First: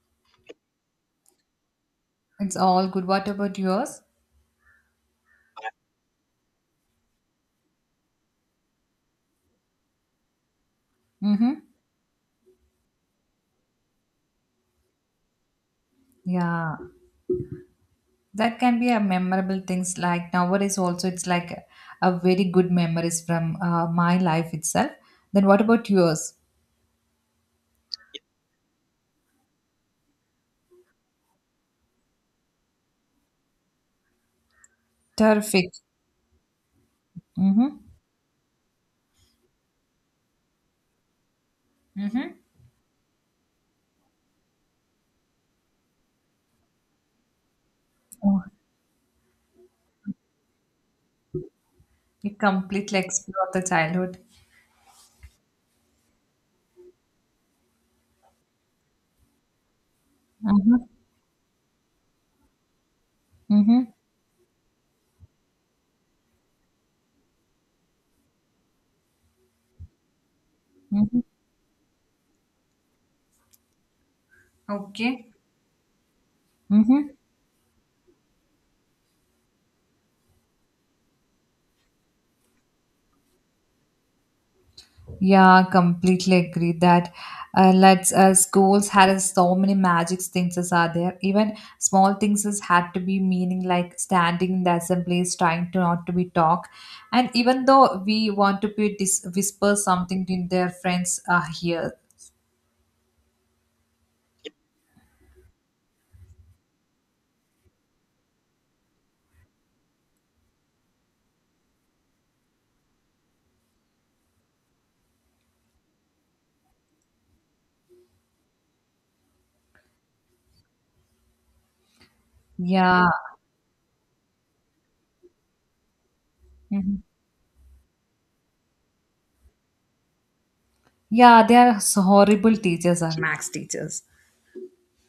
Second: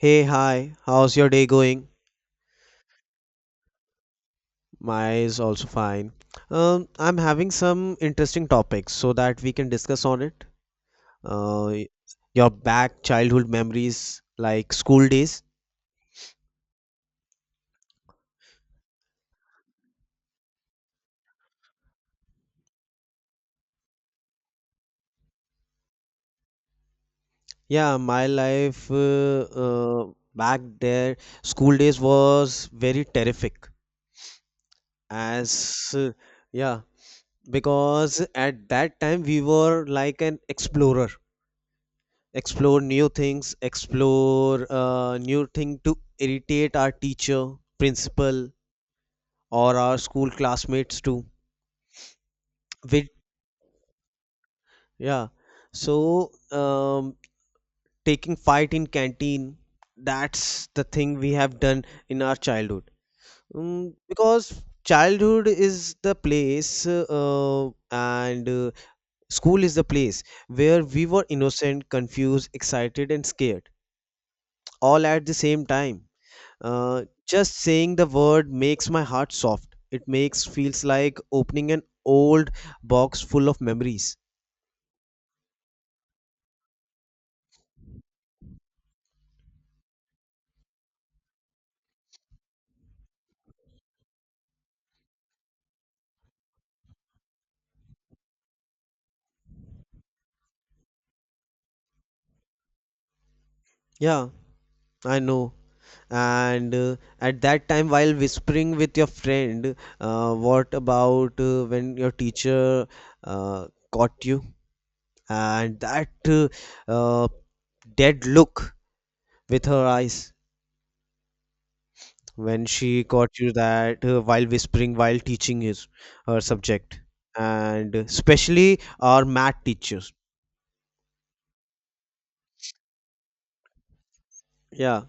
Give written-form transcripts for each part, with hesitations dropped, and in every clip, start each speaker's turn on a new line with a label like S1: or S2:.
S1: Hey, hi. How's your day going?
S2: It's all good. What about yours?
S1: My is also fine. I'm having some interesting topics so that we can discuss on it.
S2: Mm-hmm.
S1: Uh, y- your back childhood memories like school days.
S2: Yeah, that can be a memorable things. Like nowadays, also it's like a very good memories from my life itself. Then what about yours?
S1: Yeah, my life back there, school days was very terrific.
S2: Terrific.
S1: As Yeah,
S2: Mm-hmm.
S1: because at that time we were like an explorer.
S2: Mm-hmm.
S1: Explore new things, explore new thing to irritate our teacher,
S2: Oh,
S1: principal, or our school classmates too.
S2: you completely
S1: With
S2: explore the childhood.
S1: yeah, so taking fight in canteen, that's the
S2: Mm-hmm.
S1: thing we have done in our childhood.
S2: Mm-hmm.
S1: Because childhood is the place and school is the place where we
S2: Mm-hmm.
S1: were innocent, confused, excited, and scared all at the
S2: Okay.
S1: same time.
S2: Mm-hmm.
S1: Just saying the word makes my heart soft. It makes feels like opening an old box full of memories.
S2: Yeah, completely agree that let's schools had so many magic things as are there. Even small things has had to be meaning like standing in the assemblies, trying to not to be talk, and even though we want to be whisper something to their friends here.
S1: Yeah, I know. And at that time, while whispering with your friend, what about when your teacher caught you and that uh, dead look with her eyes? When she
S2: Yeah.
S1: caught you that while whispering while teaching his her subject,
S2: Mhm.
S1: and especially our math teachers.
S2: Yeah, they are so horrible teachers are max teachers.
S1: Yeah,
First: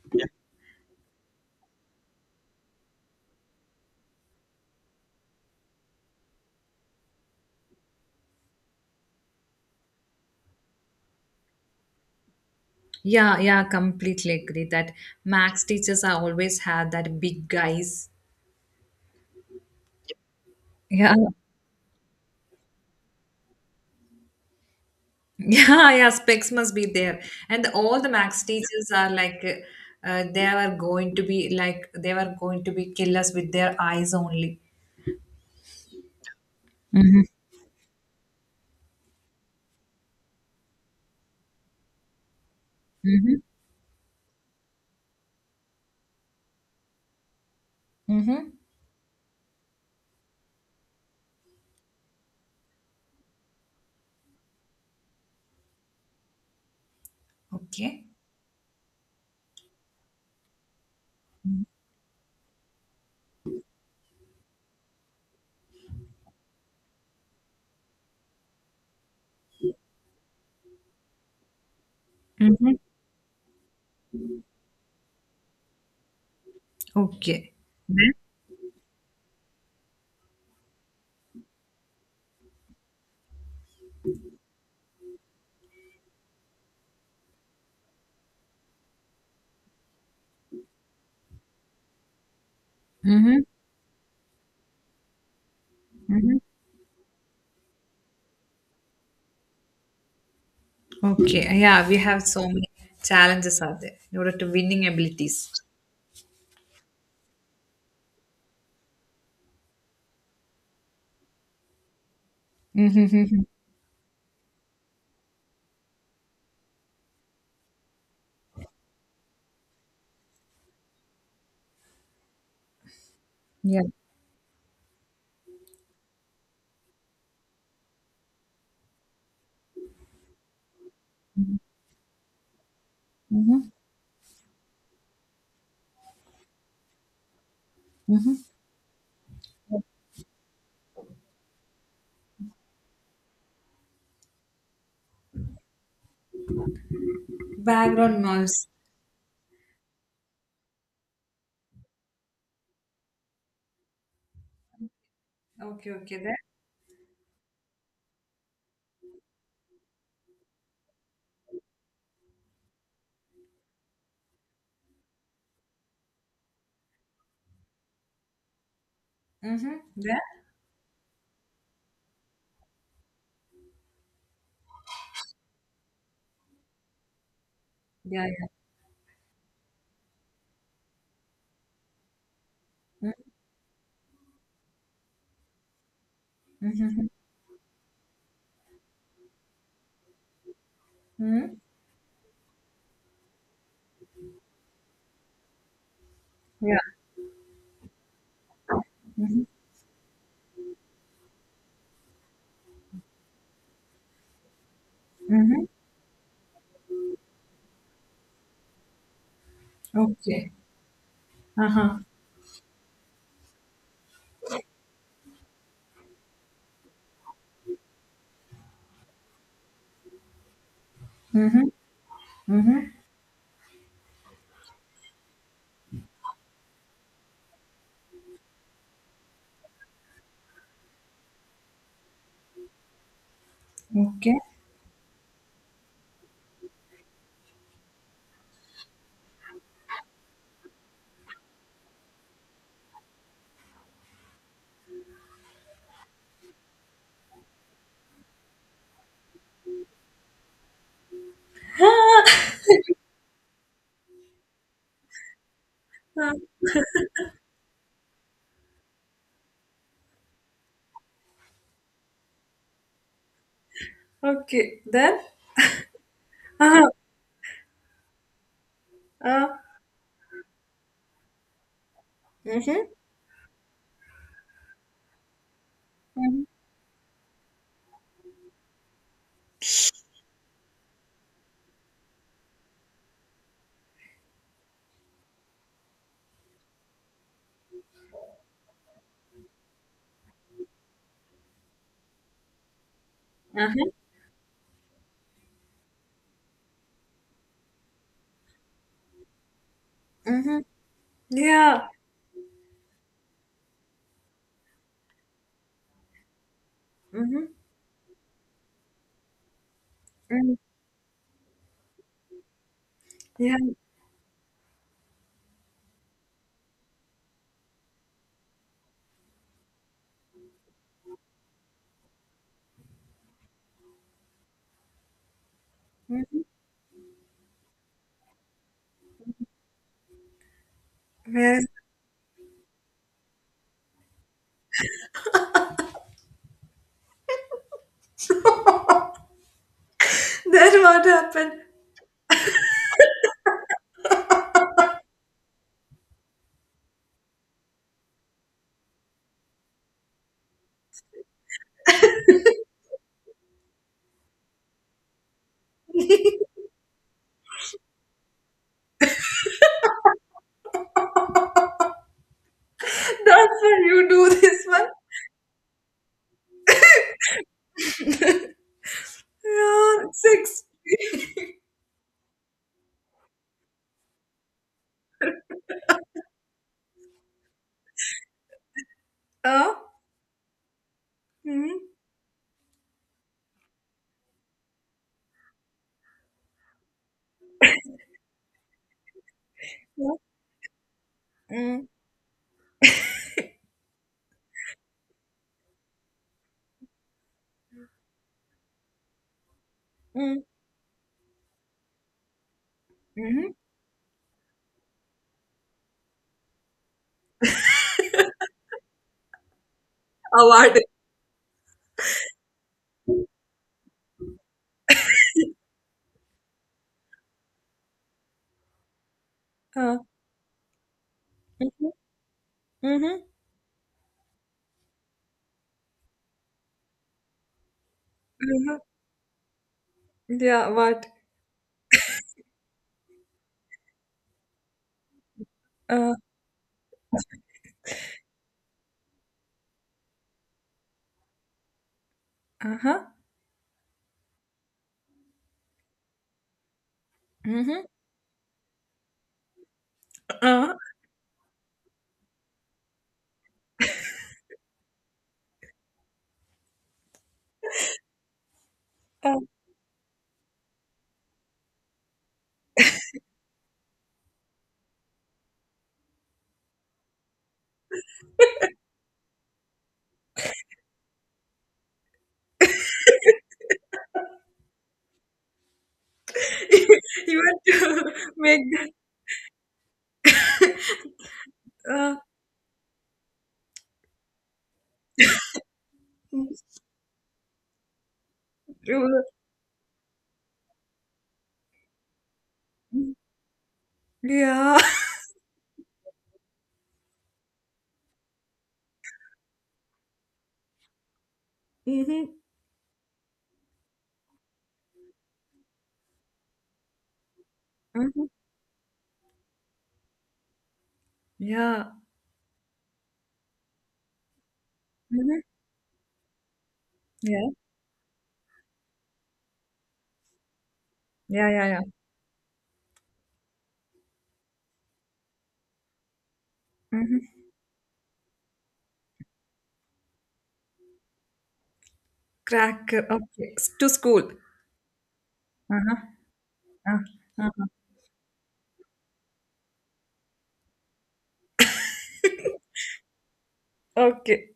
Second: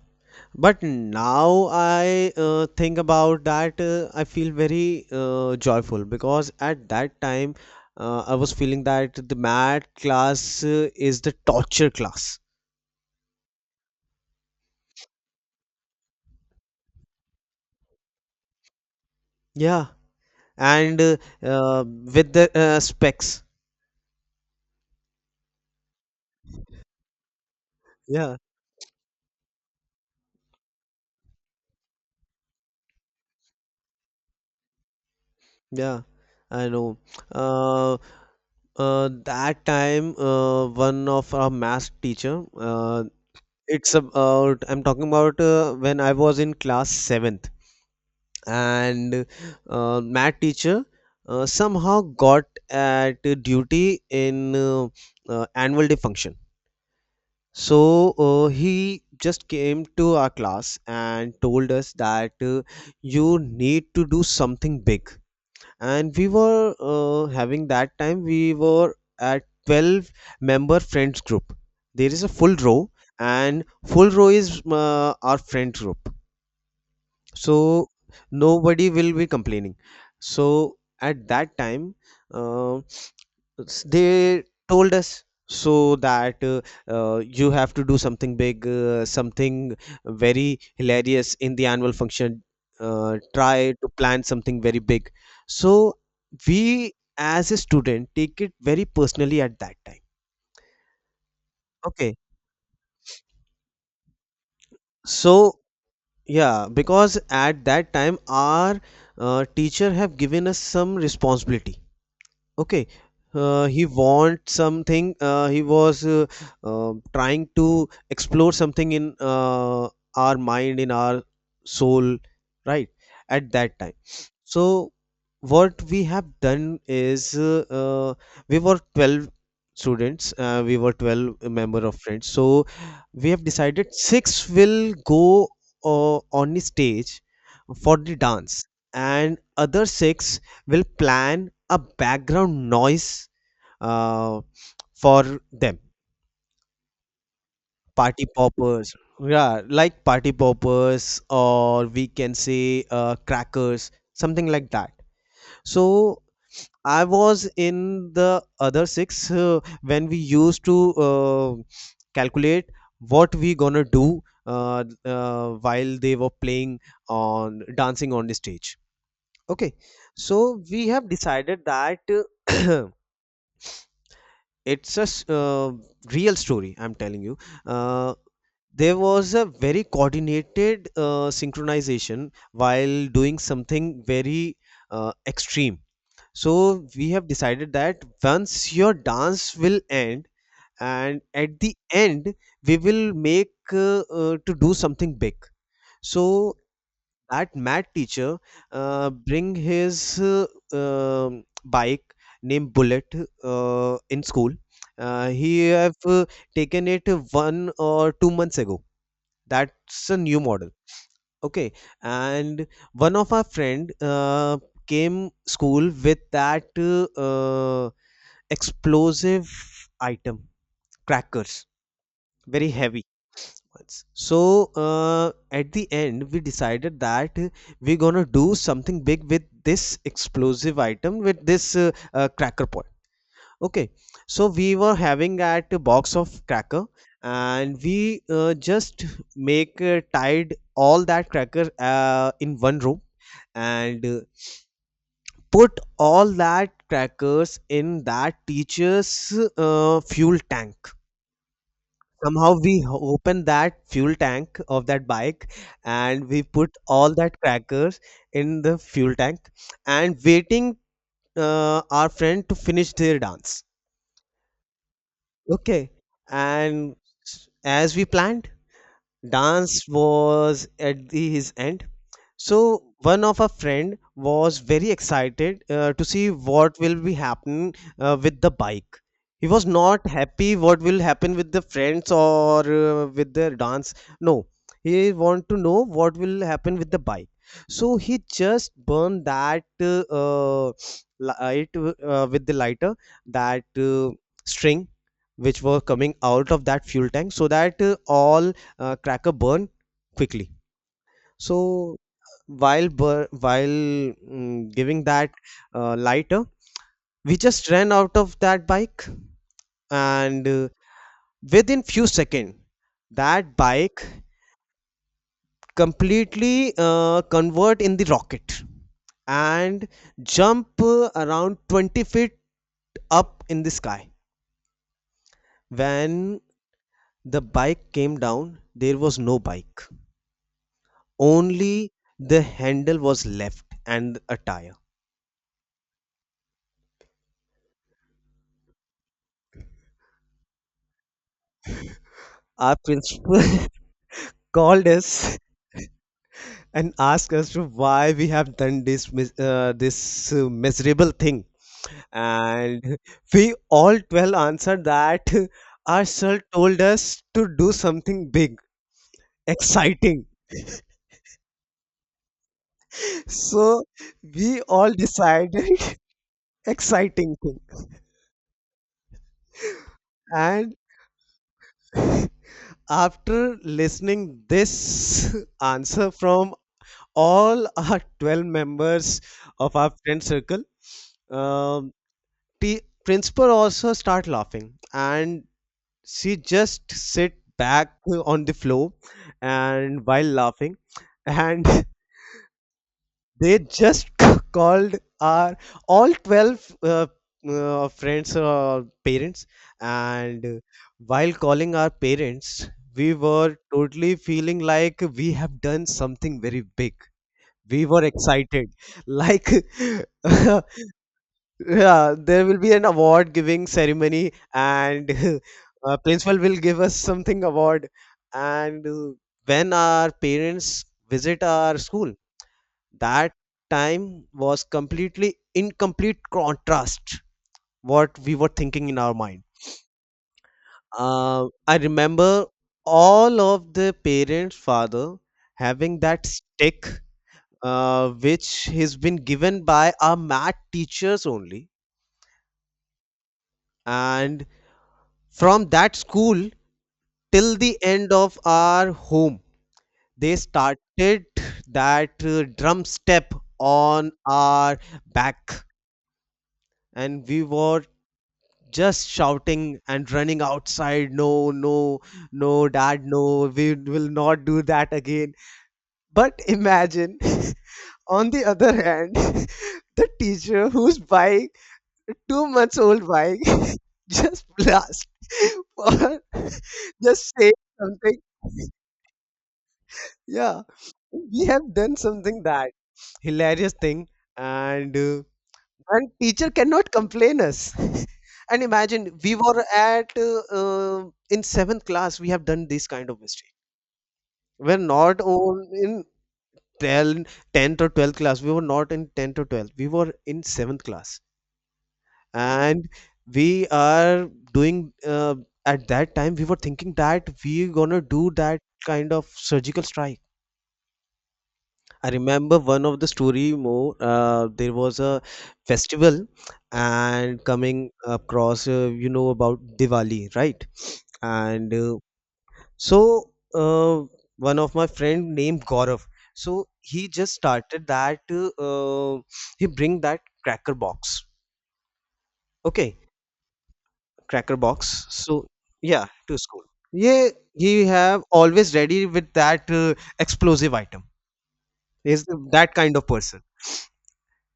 S1: but now I think about that I feel very joyful, because at that time I was feeling that the math class is the torture class.
S2: Yeah, yeah, completely agree that max teachers are always have that big guys.
S1: Yeah, and
S2: Yeah.
S1: uh, uh, with the specs.
S2: Yeah, yeah, specs must be there. And all the
S1: Yeah.
S2: max teachers are like, they were going to be like, they were going to be killers with their eyes only.
S1: Yeah, I know.
S2: Mm-hmm.
S1: Uh, that time, one of our math teacher,
S2: Mm-hmm.
S1: it's about, I'm talking about when I was in class seventh,
S2: Mm-hmm.
S1: and math teacher somehow got at duty in annual day function.
S2: Okay.
S1: So he just came to our class and told us that you need to do something big, and we were having that time we were at 12-member friends group. There is a full
S2: Mm-hmm.
S1: row, and full row is our friend group,
S2: Okay.
S1: so
S2: Then,
S1: nobody will be complaining. So at that time, uh, they told us so that you have to do something big, something very hilarious in the annual function.
S2: Mm-hmm.
S1: Try to plan something very big. So
S2: Mm-hmm.
S1: we as a student take it very personally at that time.
S2: Okay. Yeah, we
S1: Okay,
S2: have so many challenges out there in order to winning
S1: so
S2: abilities.
S1: yeah, because at that time our teacher have given us some responsibility. Okay,
S2: Mm-hmm.
S1: he wants something. He was trying to explore something in our mind, in our soul, right? At that
S2: Yeah.
S1: time. So, what we have done is we were 12 students, we were 12 member of friends. So, we have
S2: Mm-hmm.
S1: decided six will go on the stage for the
S2: Mm-hmm.
S1: dance, and other six will plan a background noise uh, for them.
S2: Background
S1: Party
S2: noise.
S1: poppers, yeah, like party poppers, or we can say crackers, something like that. So
S2: Okay, okay. There.
S1: I was in the other six when we used to uh, calculate what we gonna do, while they were playing on dancing on the stage. Okay,
S2: Mm-hmm. There.
S1: so we have decided that it's a real story I'm telling you. uh,
S2: Yeah, yeah.
S1: there was a very coordinated synchronization while doing something very extreme. So
S2: Mm-hmm.
S1: we
S2: Mm-hmm.
S1: have decided that once your dance will end and
S2: Mm-hmm.
S1: at the end, we will make to do something big. So
S2: Yeah.
S1: that mad teacher bring his bike named Bullet in school.
S2: Mm-hmm.
S1: He have taken it one or two months ago. That's a new
S2: Okay.
S1: model. Okay,
S2: Uh-huh.
S1: and one of our friend came school with that uh, explosive item,
S2: Mm-hmm.
S1: crackers, very
S2: Mm-hmm.
S1: heavy once. So at the end, we decided that we're gonna do something big with this explosive item, with this cracker pot. Okay,
S2: Okay.
S1: so we were having at a box of cracker, and we just make tied all that cracker in one room, and put all that crackers in that teacher's fuel tank. somehow we h- opened that fuel tank of that bike, and
S2: Uh,
S1: we put all that crackers in the fuel tank and waiting our friend to finish their dance.
S2: okay. Then?
S1: Okay,
S2: Uh-huh.
S1: and as we planned,
S2: Uh,
S1: dance was at the, his end. So
S2: mm-hmm.
S1: one of our friend was very excited to see
S2: Mm-hmm.
S1: what will be happening with the bike. He was not happy what will happen with the friends or with the dance. No, he want to know what will happen with the bike. So he just burned that uh, light with the lighter, that
S2: Uh-huh.
S1: string which were coming out of that fuel tank so that all cracker burn quickly.
S2: Mm-hmm.
S1: So
S2: Yeah.
S1: while giving that lighter, we
S2: Mm-hmm.
S1: just ran out of that bike, and
S2: Mm.
S1: within few seconds that
S2: Yeah.
S1: bike completely convert in the rocket and jump around 20 feet up in the sky. When the bike came down, there was no bike.
S2: Well,
S1: Only the handle was left and a tire.
S2: then what happened?
S1: Our principal called us and ask us to why we have done this this miserable thing, and we all 12 answered that our sir told us to do something big, exciting.
S2: That's
S1: So
S2: when you do
S1: we
S2: this one.
S1: all decided exciting thing.
S2: Yeah, six.
S1: And after listening this answer from all our 12 members
S2: Uh,
S1: of our friend circle,
S2: mm-hmm.
S1: um, the principal also start laughing, and she just sit back on the floor and
S2: Yeah.
S1: while laughing. And
S2: Mm-hmm.
S1: they just called our all 12 friends parents. And while calling our parents, we
S2: Mm-hmm.
S1: were totally feeling like we have done something very big. We were excited like
S2: What?
S1: yeah, there will be an award giving ceremony, and principal will give us something award. And when
S2: Uh,
S1: our parents visit our
S2: mm-hmm.
S1: school,
S2: Mm-hmm.
S1: that time was completely in complete contrast what we were
S2: Mm-hmm.
S1: thinking in our mind.
S2: Yeah, what?
S1: I remember all of the parents' father having
S2: Uh,
S1: that stick, which has been given by our math teachers only,
S2: Uh-huh.
S1: and from that school till the
S2: Mm-hmm.
S1: end of our home. They
S2: Uh,
S1: started that drum step on our back, and we were just
S2: uh.
S1: shouting and running outside. No, no, no, dad, no, we will not do that again. But imagine on the other hand the teacher whose bike, 2 months old bike, just blast for just
S2: You
S1: say
S2: want to
S1: something.
S2: make that
S1: Yeah, we have done
S2: uh,
S1: something that hilarious thing. And and
S2: mm,
S1: teacher cannot complain us. And imagine
S2: yeah.
S1: we were at in seventh class we have done this kind of mistake. We're not on in 10 10th or 12th class. We were not in 10th or 12th, we were in seventh class.
S2: Mm-hmm.
S1: And we are doing at that time we were thinking that we gonna do
S2: Mm-hmm.
S1: that kind of surgical strike.
S2: Yeah.
S1: I remember one of the story more. There was a
S2: Mm-hmm.
S1: festival, and
S2: Yeah.
S1: coming across, you know about Diwali, right?
S2: Yeah, yeah,
S1: And
S2: yeah.
S1: so uh, one of my friend named Gaurav. So he just
S2: Mm-hmm.
S1: started that. Uh, he bring that cracker box. Okay,
S2: Cracker. Okay. S- To school.
S1: cracker box. So
S2: Uh-huh.
S1: yeah, to school.
S2: Uh,
S1: Yeah,
S2: uh-huh.
S1: he have always ready with that explosive item. Is that kind of person?
S2: Okay.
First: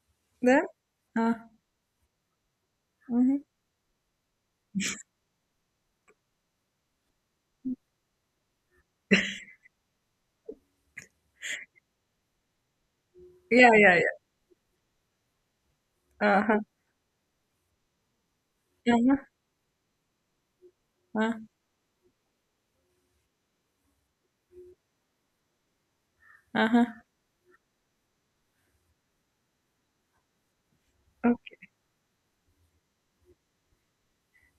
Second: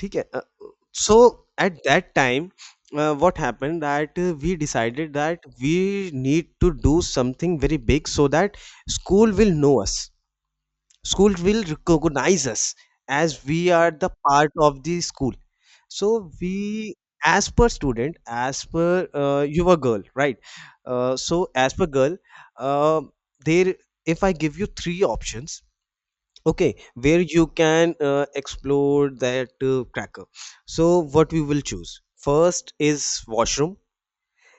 S1: ठीक है अ,
S2: Then
S1: so
S2: uh,
S1: at that time
S2: mm-hmm.
S1: what happened that we decided that we need to do something very big so that school will know us, school will recognize us, as we
S2: Yeah,
S1: are
S2: yeah, yeah.
S1: the part of the school. So
S2: Uh-huh.
S1: we as per student, as per
S2: Uh-huh.
S1: you were girl, right?
S2: Uh,
S1: So as per girl, uh, there, if I give you three options, okay,
S2: uh-huh.
S1: where you can explore that cracker, so what we
S2: Okay.
S1: will choose. First is washroom,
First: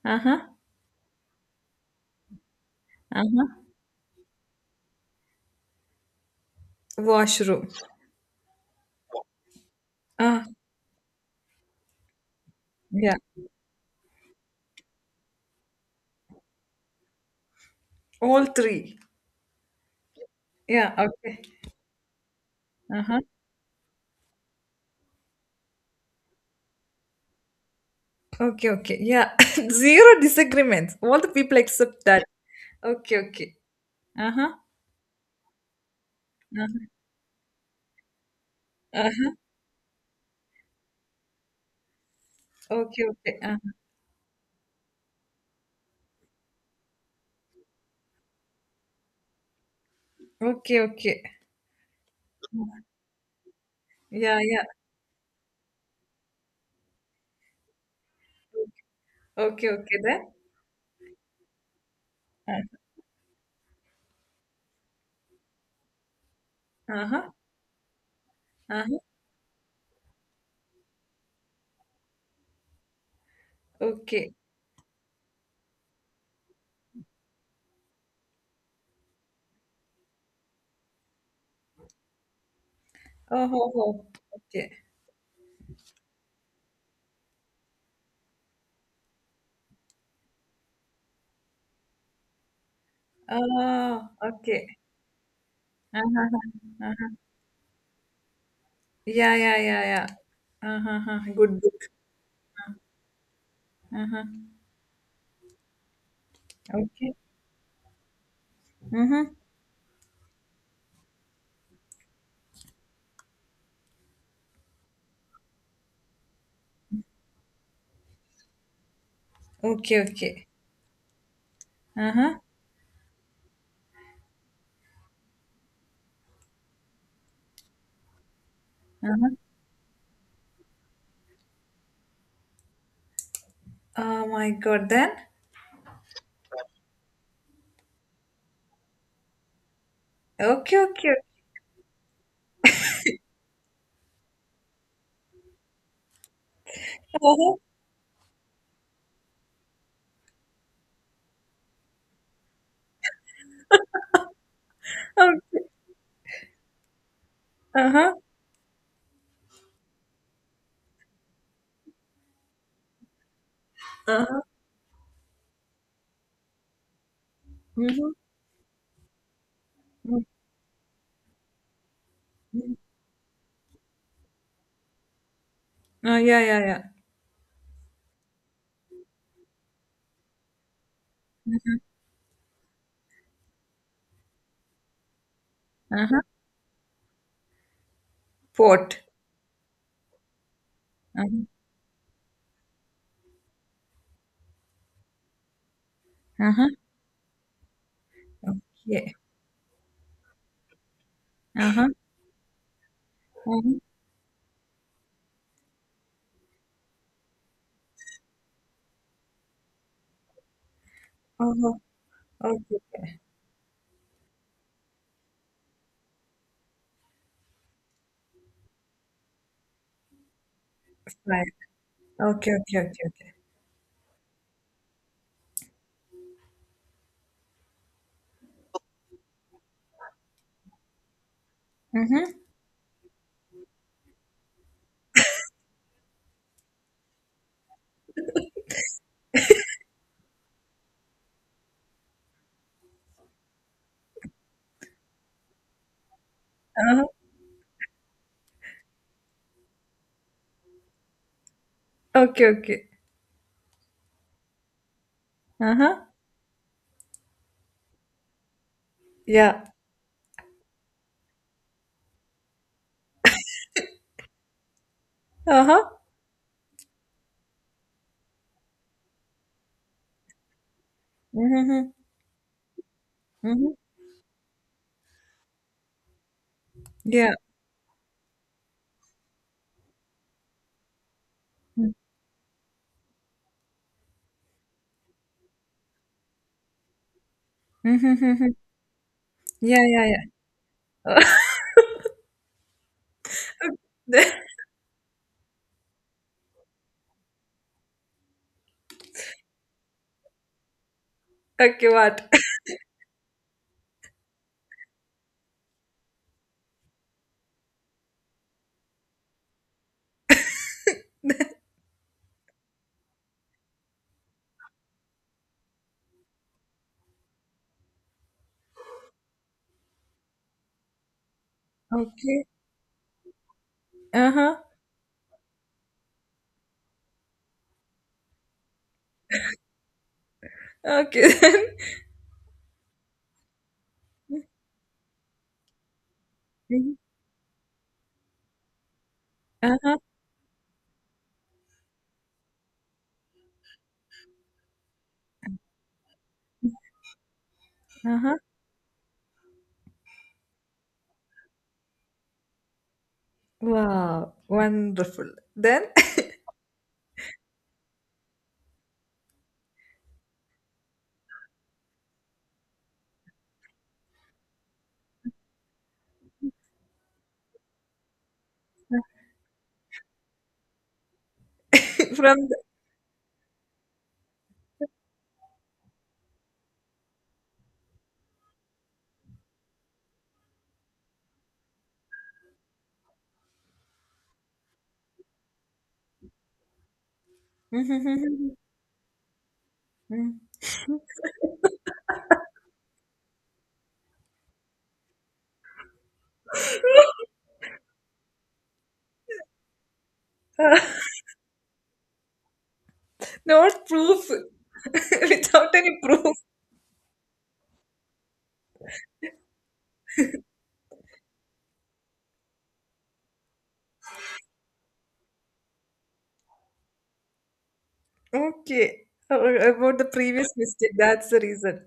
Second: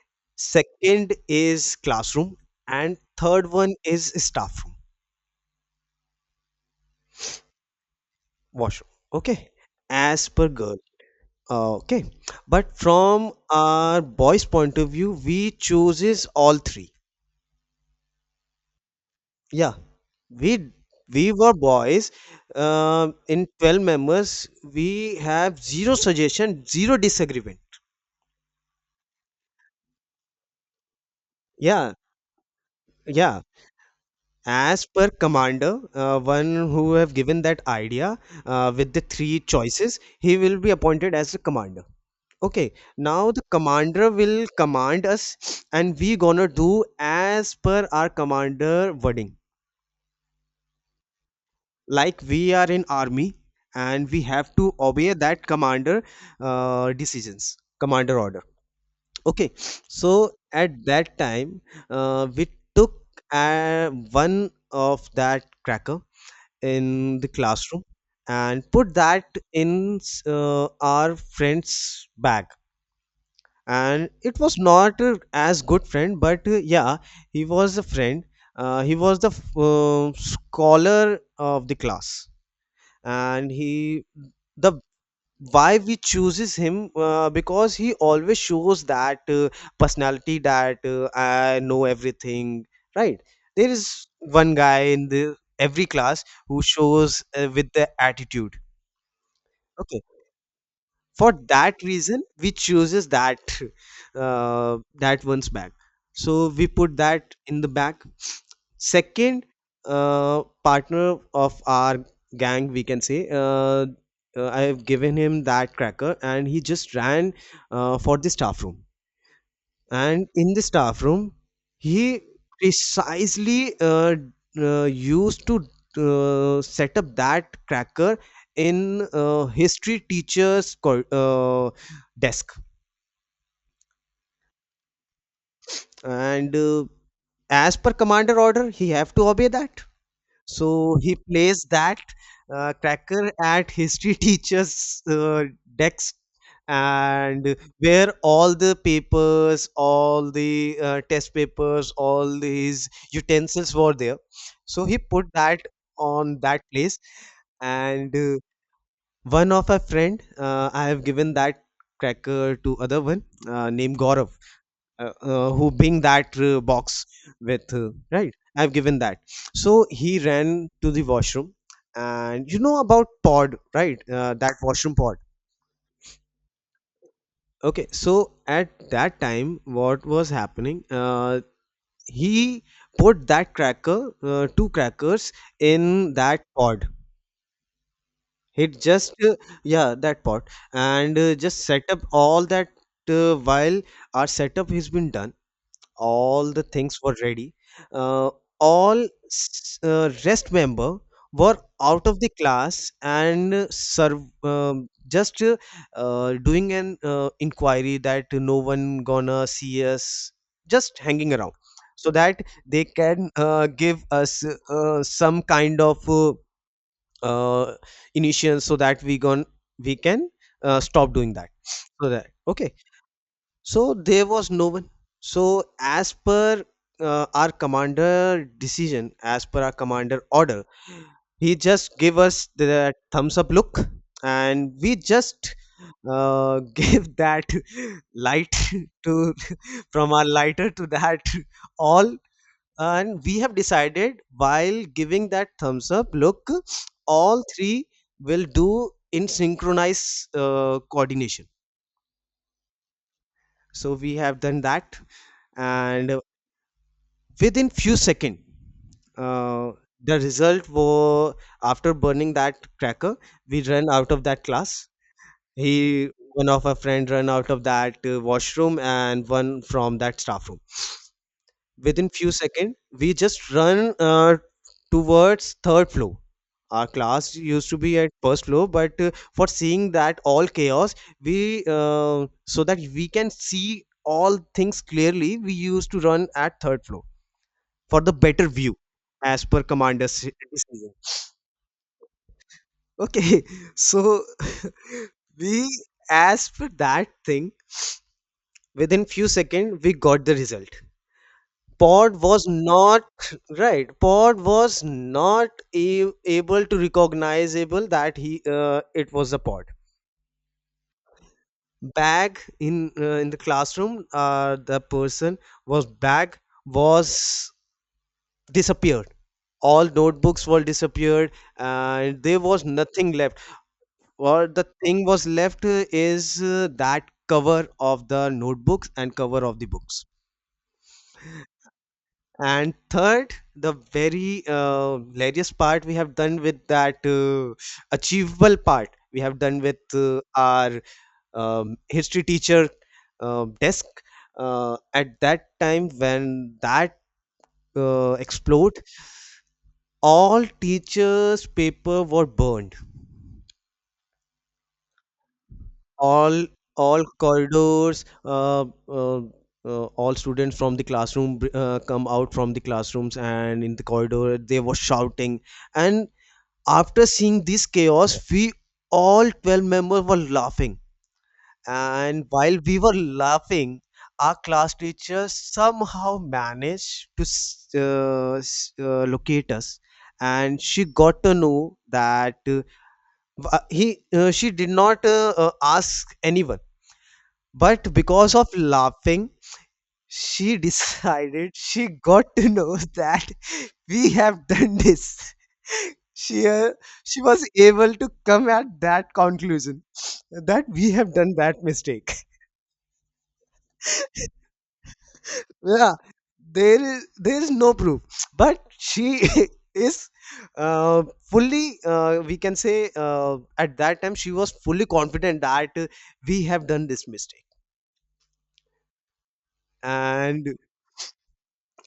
S2: Uh-huh.
S1: second is classroom, and
S2: Uh-huh.
S1: third one is staff room.
S2: Washroom.
S1: Washroom, okay, as
S2: Uh,
S1: per girl. Okay, but
S2: yeah.
S1: from our boys point of view, we chooses all three.
S2: All three.
S1: Yeah, we
S2: Yeah,
S1: we
S2: okay.
S1: were boys uh,
S2: Uh-huh.
S1: in 12 members. We have zero suggestion, zero disagreement.
S2: Okay, okay. Yeah. Zero disagreements. All the people
S1: Yeah.
S2: accept that. Okay,
S1: Yeah.
S2: okay. Uh-huh.
S1: As per commander, one
S2: Uh-huh.
S1: who have given that idea with the
S2: Uh,
S1: three choices, he will be appointed as the commander. Okay,
S2: okay,
S1: now
S2: okay.
S1: the
S2: Uh-huh.
S1: commander will command us, and we gonna do as per our commander wording.
S2: Okay, okay.
S1: Like we are in army, and we
S2: Yeah,
S1: have
S2: yeah.
S1: to obey that commander decisions, commander order. Okay,
S2: Okay, okay then.
S1: so at that time, we
S2: Uh,
S1: took one of that cracker in the
S2: Uh-huh.
S1: classroom, and put
S2: Uh-huh.
S1: that in our friend's bag. And
S2: Okay.
S1: it was not as good friend, but yeah, he was a friend. He was the scholar of the class.
S2: Oh,
S1: And
S2: ho,
S1: he
S2: ho. Okay.
S1: the why we chooses him, because he always shows that personality, that I know everything, right? There is
S2: Oh,
S1: one
S2: okay.
S1: guy in the every class
S2: Uh-huh. Uh-huh.
S1: who
S2: Uh-huh.
S1: shows with the attitude.
S2: Yeah, yeah, yeah,
S1: Okay,
S2: yeah. Uh-huh, uh-huh.
S1: for
S2: Good, good.
S1: that reason we chooses that,
S2: Uh-huh.
S1: that one's bag. So we put
S2: Okay.
S1: that in the bag.
S2: Uh-huh.
S1: Second partner of our gang, we can say. I have given him that cracker, and he just ran for the staff room.
S2: Okay,
S1: And
S2: okay.
S1: in the staff room, he
S2: Uh-huh.
S1: precisely used to set up that cracker in
S2: Uh-huh.
S1: history teacher's desk.
S2: Oh my God, then?
S1: And as per commander order, he have to obey that. So
S2: Okay,
S1: he
S2: okay.
S1: plays that cracker at history teacher's desk, and
S2: Uh-huh.
S1: where all the papers, all the test papers, all these utensils were there. So he put
S2: Okay.
S1: that on that place.
S2: Uh-huh.
S1: And one of a friend, I have given that cracker to other one named Gaurav,
S2: Uh-huh.
S1: who bing that box with
S2: Mm-hmm.
S1: right, I've given that. So
S2: Mm-hmm.
S1: he ran to the washroom. And you know about pod, right? That washroom pod.
S2: Oh, yeah, yeah, yeah.
S1: Okay, so at that time what was happening,
S2: Uh-huh,
S1: he put that cracker, two crackers, in
S2: uh-huh.
S1: that pod. It
S2: Port.
S1: just yeah, that pod. And
S2: Uh-huh.
S1: just set up all that. While our setup has been done, all the
S2: Uh-huh.
S1: things were ready. Uh, all
S2: Okay.
S1: rest member were
S2: Uh-huh.
S1: out of the class, and serve, just doing an inquiry that no one gonna see us, just hanging around,
S2: Uh-huh.
S1: so that
S2: Uh-huh. Okay,
S1: they
S2: okay.
S1: can give us some kind of uh, initial, so that we can stop doing that.
S2: Fine.
S1: So that,
S2: Okay,
S1: okay,
S2: okay, okay, okay.
S1: so there was no one. So as per our commander decision, as per our commander order, he just gave
S2: Mm-hmm.
S1: us the thumbs up look. And we just gave that light to from our lighter to that all. And we have decided, while giving that thumbs up look,
S2: Uh-huh.
S1: all three will do in synchronized coordination.
S2: Okay, okay.
S1: So we have done that.
S2: Uh-huh.
S1: And within few seconds
S2: Yeah.
S1: uh, the result were, after burning that cracker, we ran out of that class.
S2: Uh-huh.
S1: He One of our friend ran out of that washroom, and one from that staff room.
S2: Mm-hmm.
S1: Within few seconds we just
S2: Mm-hmm.
S1: run towards third floor. Our class
S2: Yeah.
S1: used to be at first floor, but for seeing that all chaos, we
S2: Mm-hmm.
S1: so that we can see all things clearly, we used to run at third floor for the better
S2: Mm-hmm.
S1: view, as per
S2: Yeah, yeah,
S1: commander's
S2: yeah.
S1: decision. Okay, so we, as per that thing, within few seconds, we got the result.
S2: Okay,
S1: Pod
S2: what?
S1: was not right. Pod was not able to recognizable that he it was a pod. Bag in In the classroom, the person was bag was disappeared. All notebooks were disappeared, and there
S2: Okay.
S1: was nothing left. Or
S2: Uh-huh.
S1: the thing was left is that cover of the notebooks and cover of the books.
S2: Okay. Then.
S1: And third, the very hilarious part we have done with
S2: Mhm.
S1: that, achievable part we have done with
S2: Uh-huh.
S1: our history teacher desk. At that time, when that
S2: Uh-huh.
S1: explode, all teachers paper were burned.
S2: Wow. Wonderful. Then
S1: All all corridors, all students from the classroom come out from the classrooms, and in the corridor they were shouting. And after seeing this chaos, we all 12 members were laughing. And
S2: from
S1: while
S2: the
S1: we were laughing, our class teacher somehow managed to locate us. And she got to know that, w- he she did not ask anyone, but because of
S2: Mhm.
S1: laughing,
S2: Mhm.
S1: she decided, she got to know that we have done this. She, uh, she was able to come at that conclusion that we have done that mistake.
S2: not proof. Without
S1: Yeah,
S2: any proof.
S1: there is no proof, but she is uh, fully. We can say, at that time she was fully confident that we have done this mistake.
S2: Okay. Oh, about the previous
S1: And
S2: mistake, that's the reason.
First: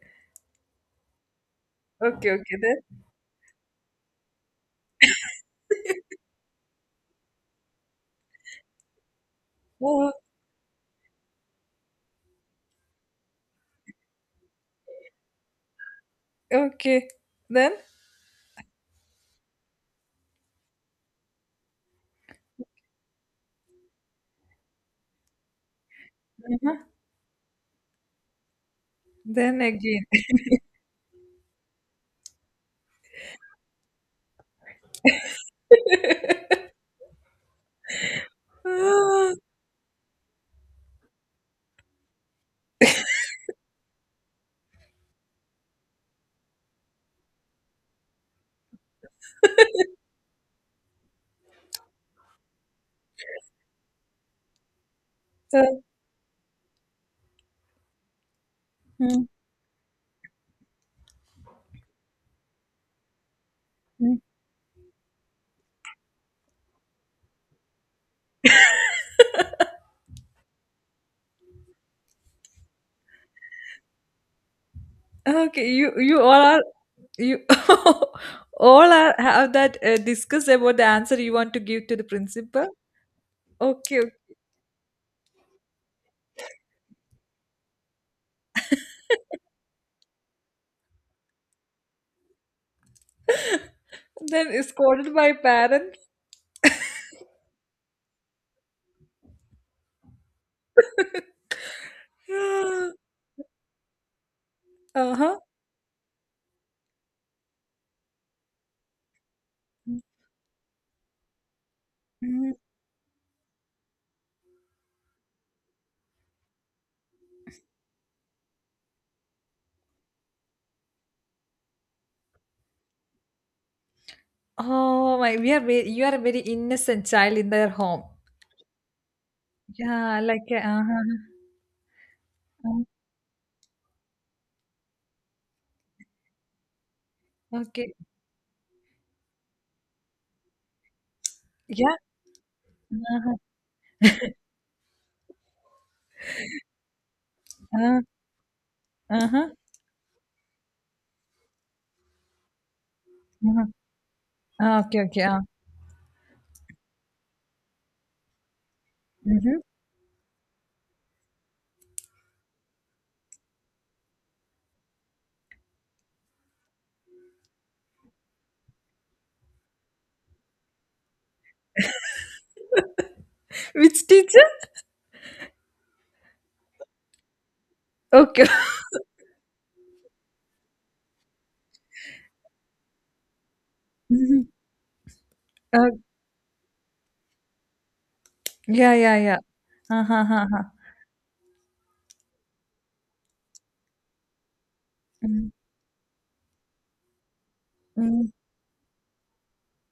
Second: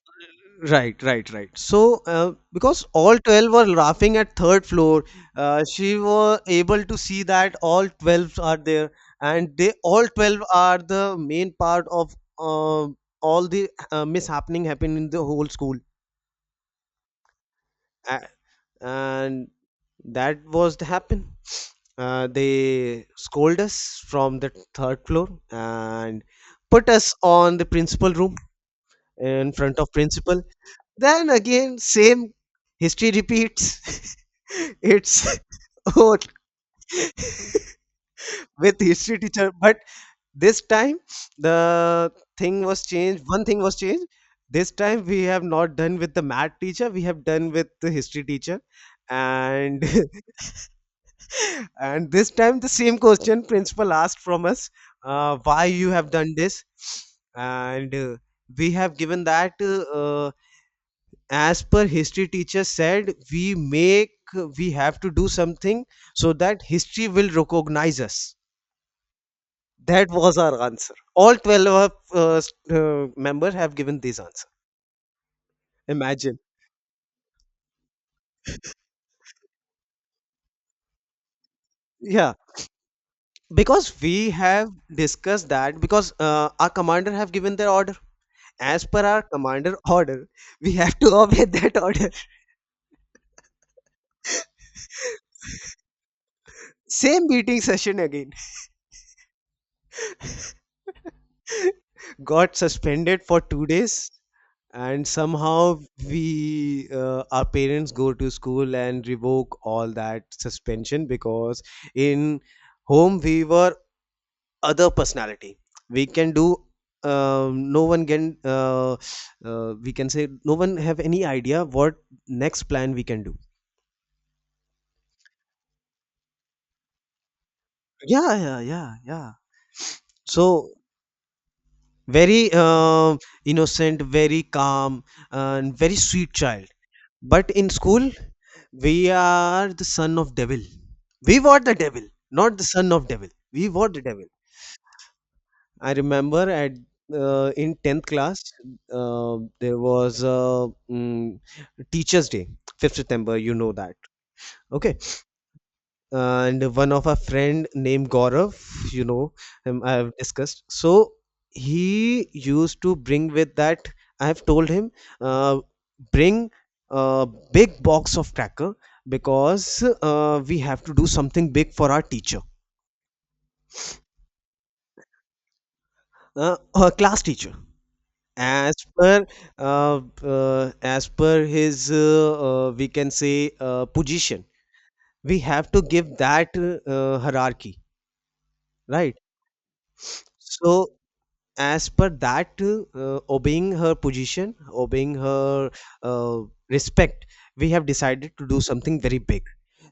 S1: right, right, right. So,
S2: Okay, okay
S1: because
S2: then.
S1: all 12 were laughing at third floor, she was able to see that all 12 are there, and they all
S2: Oh,
S1: 12 are the main part of all the mishappening happened in the whole school.
S2: okay. Then
S1: A- And that was the happen. They scold us from the third floor and
S2: uh-huh.
S1: put us on the principal room, in
S2: Then
S1: front of
S2: again.
S1: principal. Then again, same history repeats. It's old with history teacher, but this time the thing was changed. One thing was changed. This time we have not done with the math teacher, we have done with the history teacher. And and this time the same question principal asked from us,
S2: Ah,
S1: why you have done this. And we have given
S2: mm,
S1: that. As per history teacher said,
S2: mm.
S1: we have to do something so that history will recognize us. That was our answer. All 12 of members have given this answer.
S2: Ah, okay, you
S1: Imagine,
S2: all are you all are have that discuss about the answer you want to give to the
S1: yeah,
S2: principal.
S1: because
S2: Okay, okay.
S1: we have discussed that, because our commander have given their order. As per our commander order, we have to obey that order.
S2: Then is scolded by parents.
S1: Same meeting session again. Got suspended for 2 days. And
S2: Uh-huh.
S1: somehow, we our parents go to school and revoke all that suspension, because in
S2: Mm.
S1: home we were other personality, we can do. No one can, we can say, no one have any idea what next plan we can do.
S2: Oh my, we are very, you are a very innocent child in their home.
S1: Yeah, yeah, yeah, yeah.
S2: Yeah, like
S1: So
S2: uh-huh.
S1: very innocent, very calm, and very sweet child. But
S2: Uh,
S1: in
S2: okay,
S1: school, we are the son of devil. We were the
S2: yeah.
S1: devil, not the son of devil.
S2: Uh-huh.
S1: We were the devil. I remember at in
S2: Uh,
S1: tenth class,
S2: uh-huh.
S1: there was a Teachers' Day, 5th September. You
S2: Uh-huh.
S1: know that,
S2: Ah,
S1: okay?
S2: okay, okay.
S1: And one of our friend named Gaurav, you know,
S2: Hmm.
S1: I have discussed. So he used to bring with that. I have told him, uh, bring a big box of cracker, because we have to do something big for our teacher,
S2: Which teacher?
S1: our class teacher.
S2: Okay.
S1: As per as per his, we can say, position, we have to
S2: Mhm.
S1: give that hierarchy,
S2: Yeah,
S1: right?
S2: yeah, yeah. Uh huh, uh huh.
S1: So as per that, obeying her position, obeying
S2: Mm,
S1: her uh, respect, we have
S2: mm.
S1: decided to do something very big.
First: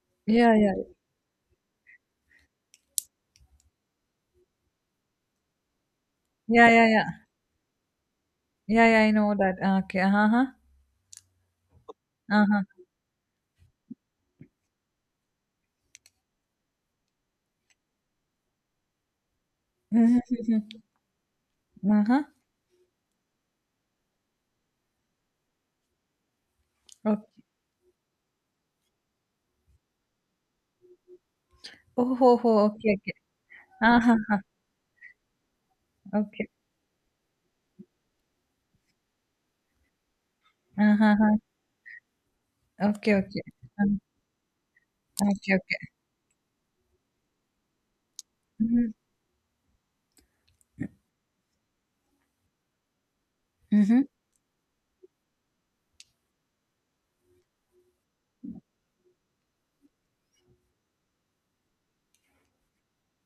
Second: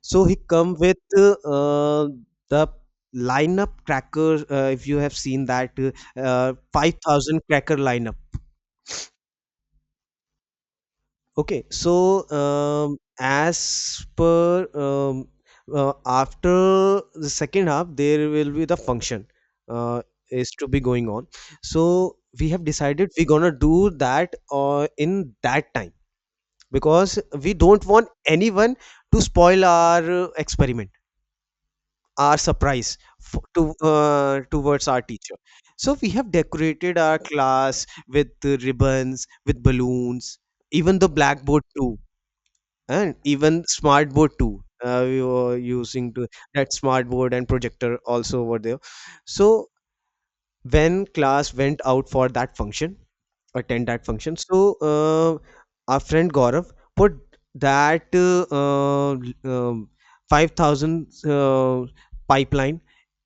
S1: So he
S2: Yeah,
S1: come
S2: yeah,
S1: with the lineup cracker, if you have seen that
S2: yeah, yeah, yeah,
S1: 5,000 cracker lineup.
S2: yeah, yeah. I know that. Okay. Uh huh.
S1: Okay, so
S2: Uh huh.
S1: as per, after the second half, there will be the function uh,
S2: Mm-hmm,
S1: is
S2: mm-hmm.
S1: to be going on.
S2: Uh
S1: So
S2: huh.
S1: we have decided we're gonna do that in that time, because
S2: Okay.
S1: we don't want anyone to spoil our experiment,
S2: Oh,
S1: our
S2: ho, ho.
S1: surprise
S2: Okay, okay.
S1: f to
S2: Uh huh.
S1: towards our teacher. So we have
S2: Okay.
S1: decorated our class with ribbons, with balloons,
S2: Uh
S1: even the
S2: huh.
S1: blackboard too,
S2: Okay,
S1: and
S2: okay.
S1: even
S2: Um,
S1: smart board too, we
S2: okay,
S1: were
S2: okay.
S1: using to that smart board and projector also over there.
S2: Mm-hmm.
S1: So when class went out for that function, attend
S2: Mm-hmm.
S1: that function, so our friend Gaurav put that um, 5,000 pipeline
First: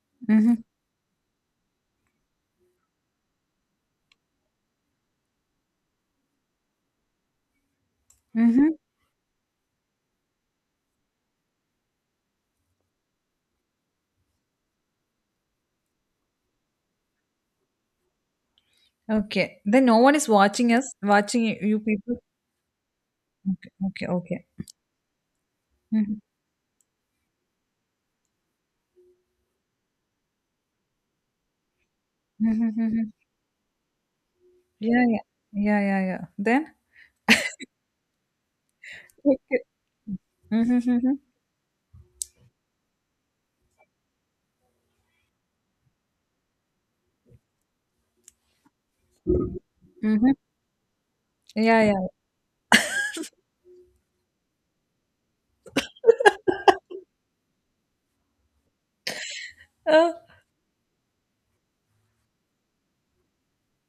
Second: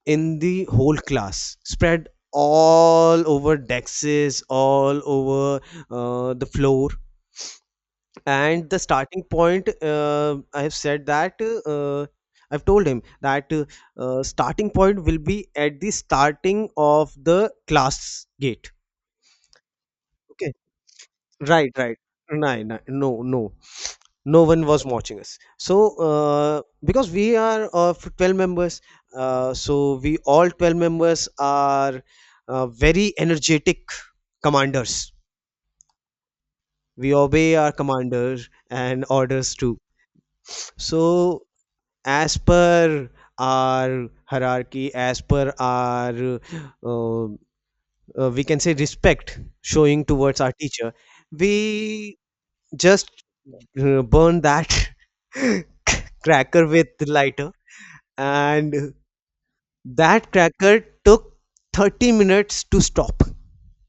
S1: in
S2: Mm-hmm.
S1: the whole class, spread all over dexes, all over the floor. And
S2: Mm-hmm.
S1: the starting point, I have said that, uh, I've told him that, starting point will be at the starting of the class gate.
S2: Okay. Then no one is
S1: Okay,
S2: watching us, watching you
S1: right,
S2: you
S1: right.
S2: people.
S1: No, no, no, no,
S2: Okay, okay,
S1: no
S2: okay.
S1: one was watching us. So,
S2: Mm-hmm.
S1: because we are of 12 members, so we all 12 members are
S2: Mm-hmm. Mm-hmm.
S1: very energetic
S2: Yeah,
S1: commanders.
S2: yeah, yeah, yeah, yeah. Then.
S1: We obey our commanders and
S2: Okay.
S1: orders too.
S2: Mm-hmm. Mm-hmm.
S1: So, as per our hierarchy, as per our, uh, we can say, respect showing
S2: Mm-hmm.
S1: towards our teacher,
S2: Yeah, yeah.
S1: we just burn that cracker with lighter. And
S2: Uh,
S1: that cracker took 30 minutes to stop.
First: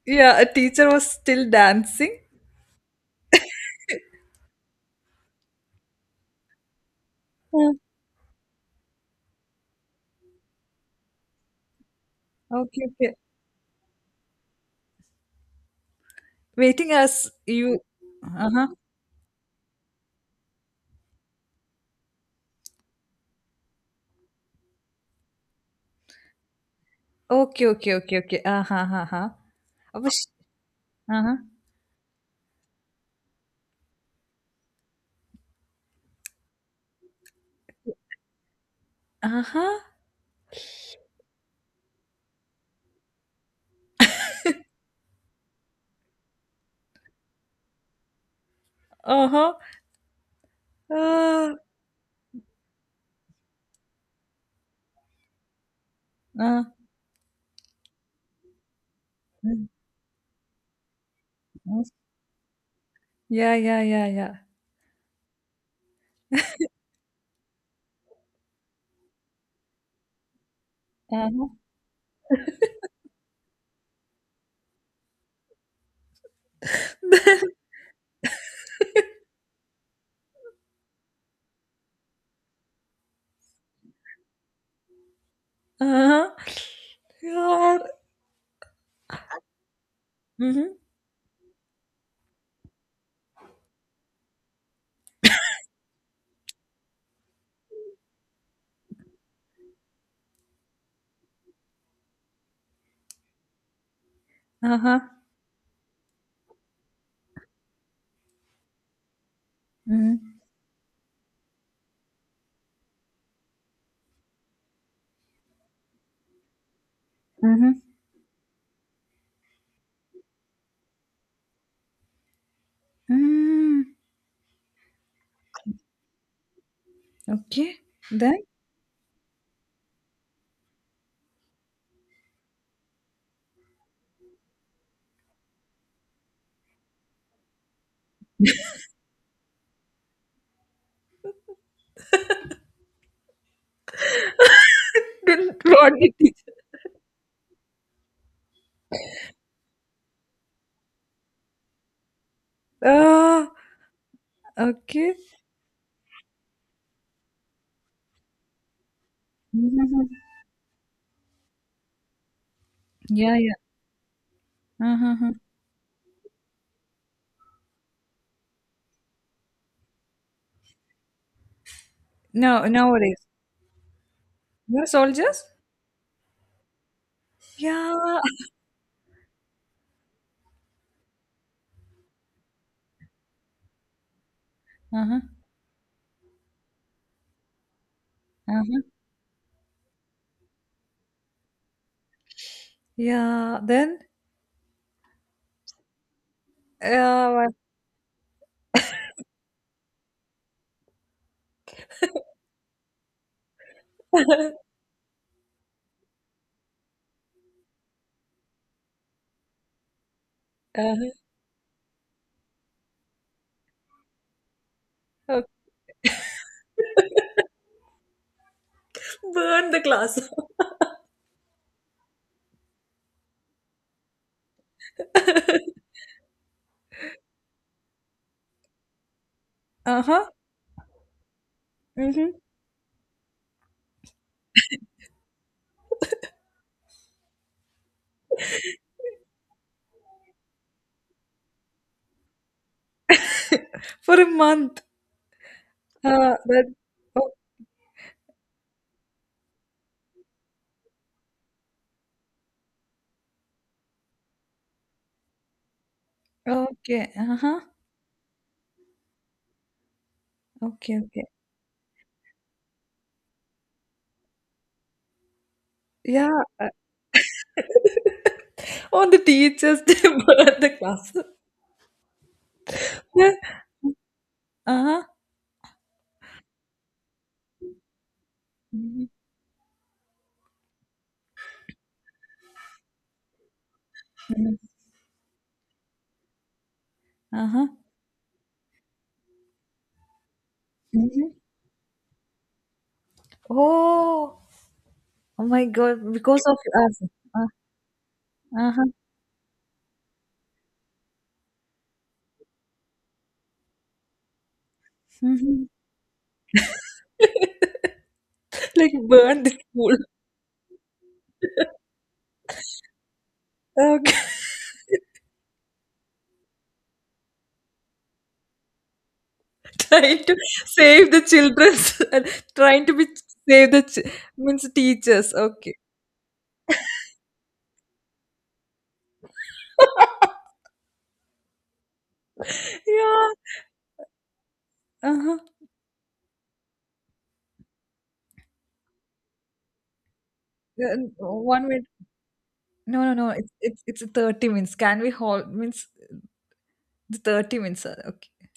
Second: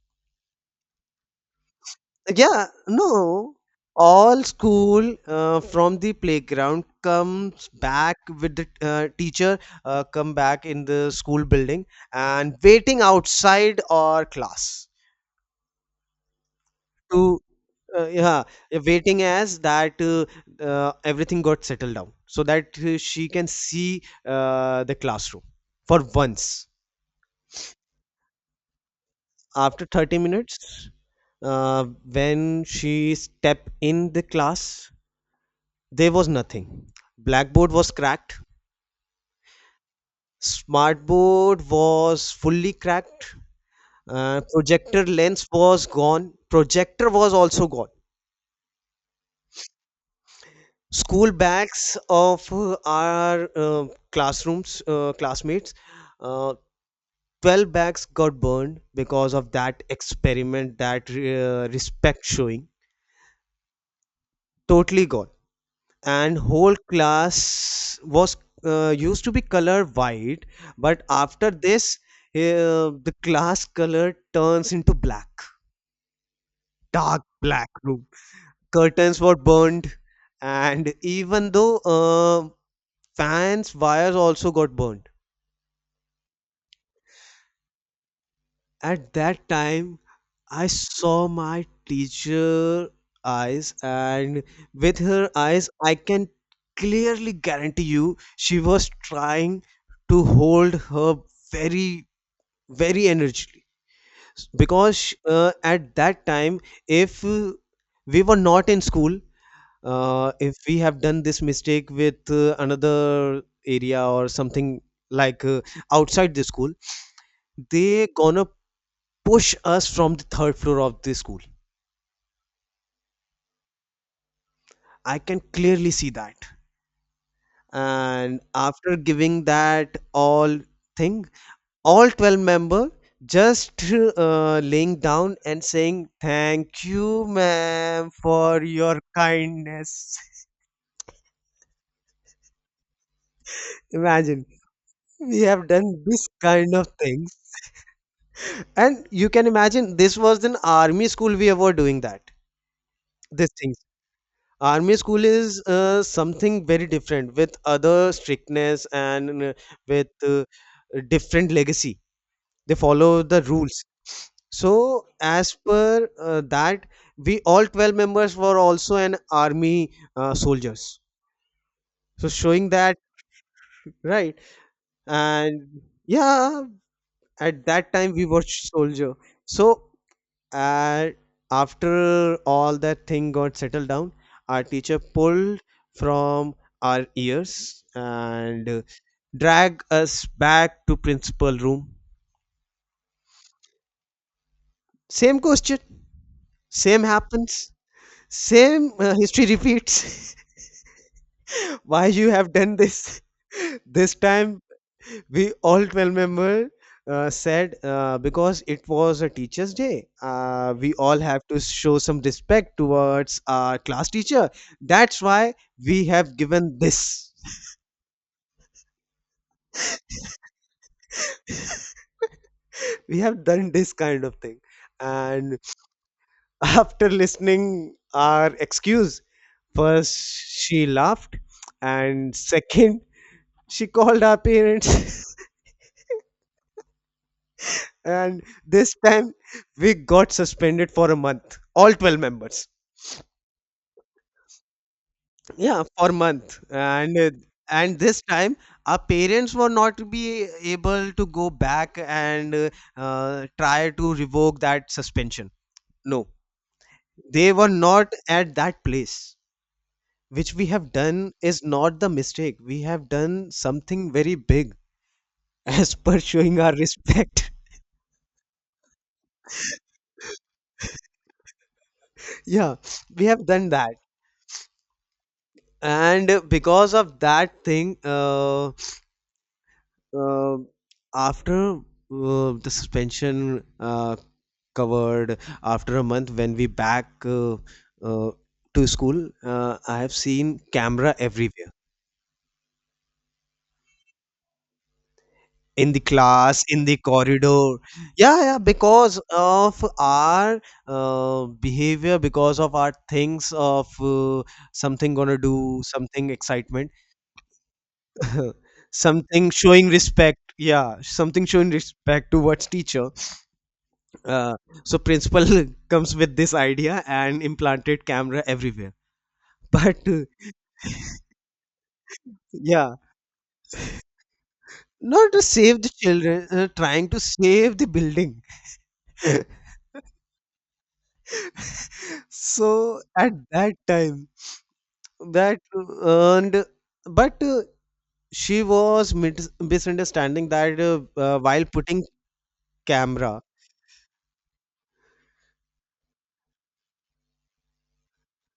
S2: yeah, a teacher was still dancing.
S1: Yeah, no, all school from the playground comes
S2: Uh,
S1: back with the teacher, come back in the school building, and
S2: Okay,
S1: waiting
S2: okay.
S1: outside our class
S2: Waiting
S1: to
S2: as you.
S1: yeah,
S2: Uh-huh.
S1: waiting as that, everything got settled down, so that she can see the classroom for once.
S2: Okay, okay, okay, okay. Uh-huh, uh-huh.
S1: After
S2: അപ്പൊ
S1: 30
S2: ശ്-
S1: minutes,
S2: Aaha,
S1: uh, when she step in the class, there was nothing. Blackboard was cracked.
S2: Aaha,
S1: Smartboard was fully cracked. Projector lens was gone. Projector was also gone.
S2: ഓഹോ, ആ,
S1: School bags of our classrooms, classmates,
S2: ആ,
S1: uh, 12 bags got burned because of
S2: ഉം,
S1: that experiment, that
S2: ഉം.
S1: respect showing.
S2: Yeah, yeah, yeah, yeah.
S1: Totally gone. And whole class was used to be color white, but after
S2: Uh-huh.
S1: this the class color turns into black, dark black room. Curtains were burned, and even though fans wires also got burned.
S2: Uh-huh. God.
S1: At that time I
S2: Mm-hmm.
S1: saw my teacher eyes, and with her eyes I can clearly guarantee you she was trying to hold her very, very energetically.
S2: Uh-huh.
S1: Because at that time, if we were not in school,
S2: Mm-hmm.
S1: if we have done this mistake with another area or something, like outside the school,
S2: Mm-hmm.
S1: they gonna push us from the third floor of the school.
S2: Mm.
S1: I can clearly see that.
S2: Okay.
S1: And
S2: Then?
S1: after giving that all thing, all 12-member just laying down and saying, "Thank you, ma'am, for your kindness." Imagine, we
S2: Didn't
S1: have
S2: want
S1: done this
S2: it.
S1: kind of things. And you can imagine this was an army school we were doing that.
S2: Ah.
S1: These things. Army
S2: Okay.
S1: school is something very different, with other strictness and with
S2: Mhm.
S1: different legacy, they follow
S2: Yeah,
S1: the
S2: yeah.
S1: rules. So
S2: Uh-huh.
S1: as per that, we all 12 members were also an army soldiers, so
S2: Now
S1: showing that,
S2: nowadays.
S1: right.
S2: You're soldiers?
S1: And yeah, at that time
S2: Yeah.
S1: we were soldier. So uh, after all that thing got settled down, our teacher
S2: Uh-huh.
S1: pulled from our ears, and
S2: Uh-huh.
S1: drag us back to principal room.
S2: Yeah. Then
S1: Same question, same
S2: uh,
S1: happens. Same history repeats. Why you have done this? This time we all 12 member said, because it was a teacher's day, we
S2: uh-huh.
S1: all have to show some respect towards our class teacher, that's why
S2: Okay.
S1: we have given this.
S2: Burn the class.
S1: We have done this kind of thing. And after listening our excuse, first
S2: Uh-huh.
S1: she laughed, and
S2: Mm-hmm.
S1: second she called our parents. And this time we got suspended for a month, all 12 members.
S2: For a month.
S1: Yeah, for a month.
S2: That
S1: And uh,
S2: oh,
S1: and this time our parents were not to be able to go back and try to revoke that suspension. No,
S2: okay.
S1: they
S2: Uh-huh.
S1: were not at that place. Which we have
S2: Okay, okay.
S1: done is not the mistake, we have done something very big. As per
S2: Yeah.
S1: showing
S2: Uh,
S1: our respect,
S2: all the teachers they burn the class.
S1: yeah, we
S2: Yeah.
S1: have done that.
S2: Uh-huh.
S1: And because of that thing,
S2: Mhm.
S1: uh, after the suspension covered, after a month when we back
S2: Uh-huh.
S1: uh, to school, I have seen camera
S2: Mm-hmm.
S1: everywhere,
S2: Oh, oh my
S1: in the
S2: God! Because of
S1: class, in the
S2: us. Uh,
S1: corridor. Yeah, yeah,
S2: uh-huh.
S1: because of our behavior, because of our things of something gonna
S2: Mhm.
S1: do, something excitement,
S2: Like burn
S1: something
S2: the
S1: showing
S2: school.
S1: respect, yeah, something showing respect towards teacher.
S2: Okay.
S1: uh, so principal comes with this idea and implanted camera everywhere. But
S2: Trying to save the children and trying to
S1: yeah,
S2: be save the means
S1: not
S2: teachers
S1: to
S2: okay.
S1: save the children, trying to save the building. So at
S2: Yeah.
S1: that time
S2: Uh-huh.
S1: that earned, but she was misunderstanding that,
S2: Then
S1: while
S2: 1 minute.
S1: putting
S2: No, no, no.
S1: camera
S2: It's 30 minutes. Can we hold means the 30 minutes? Are okay.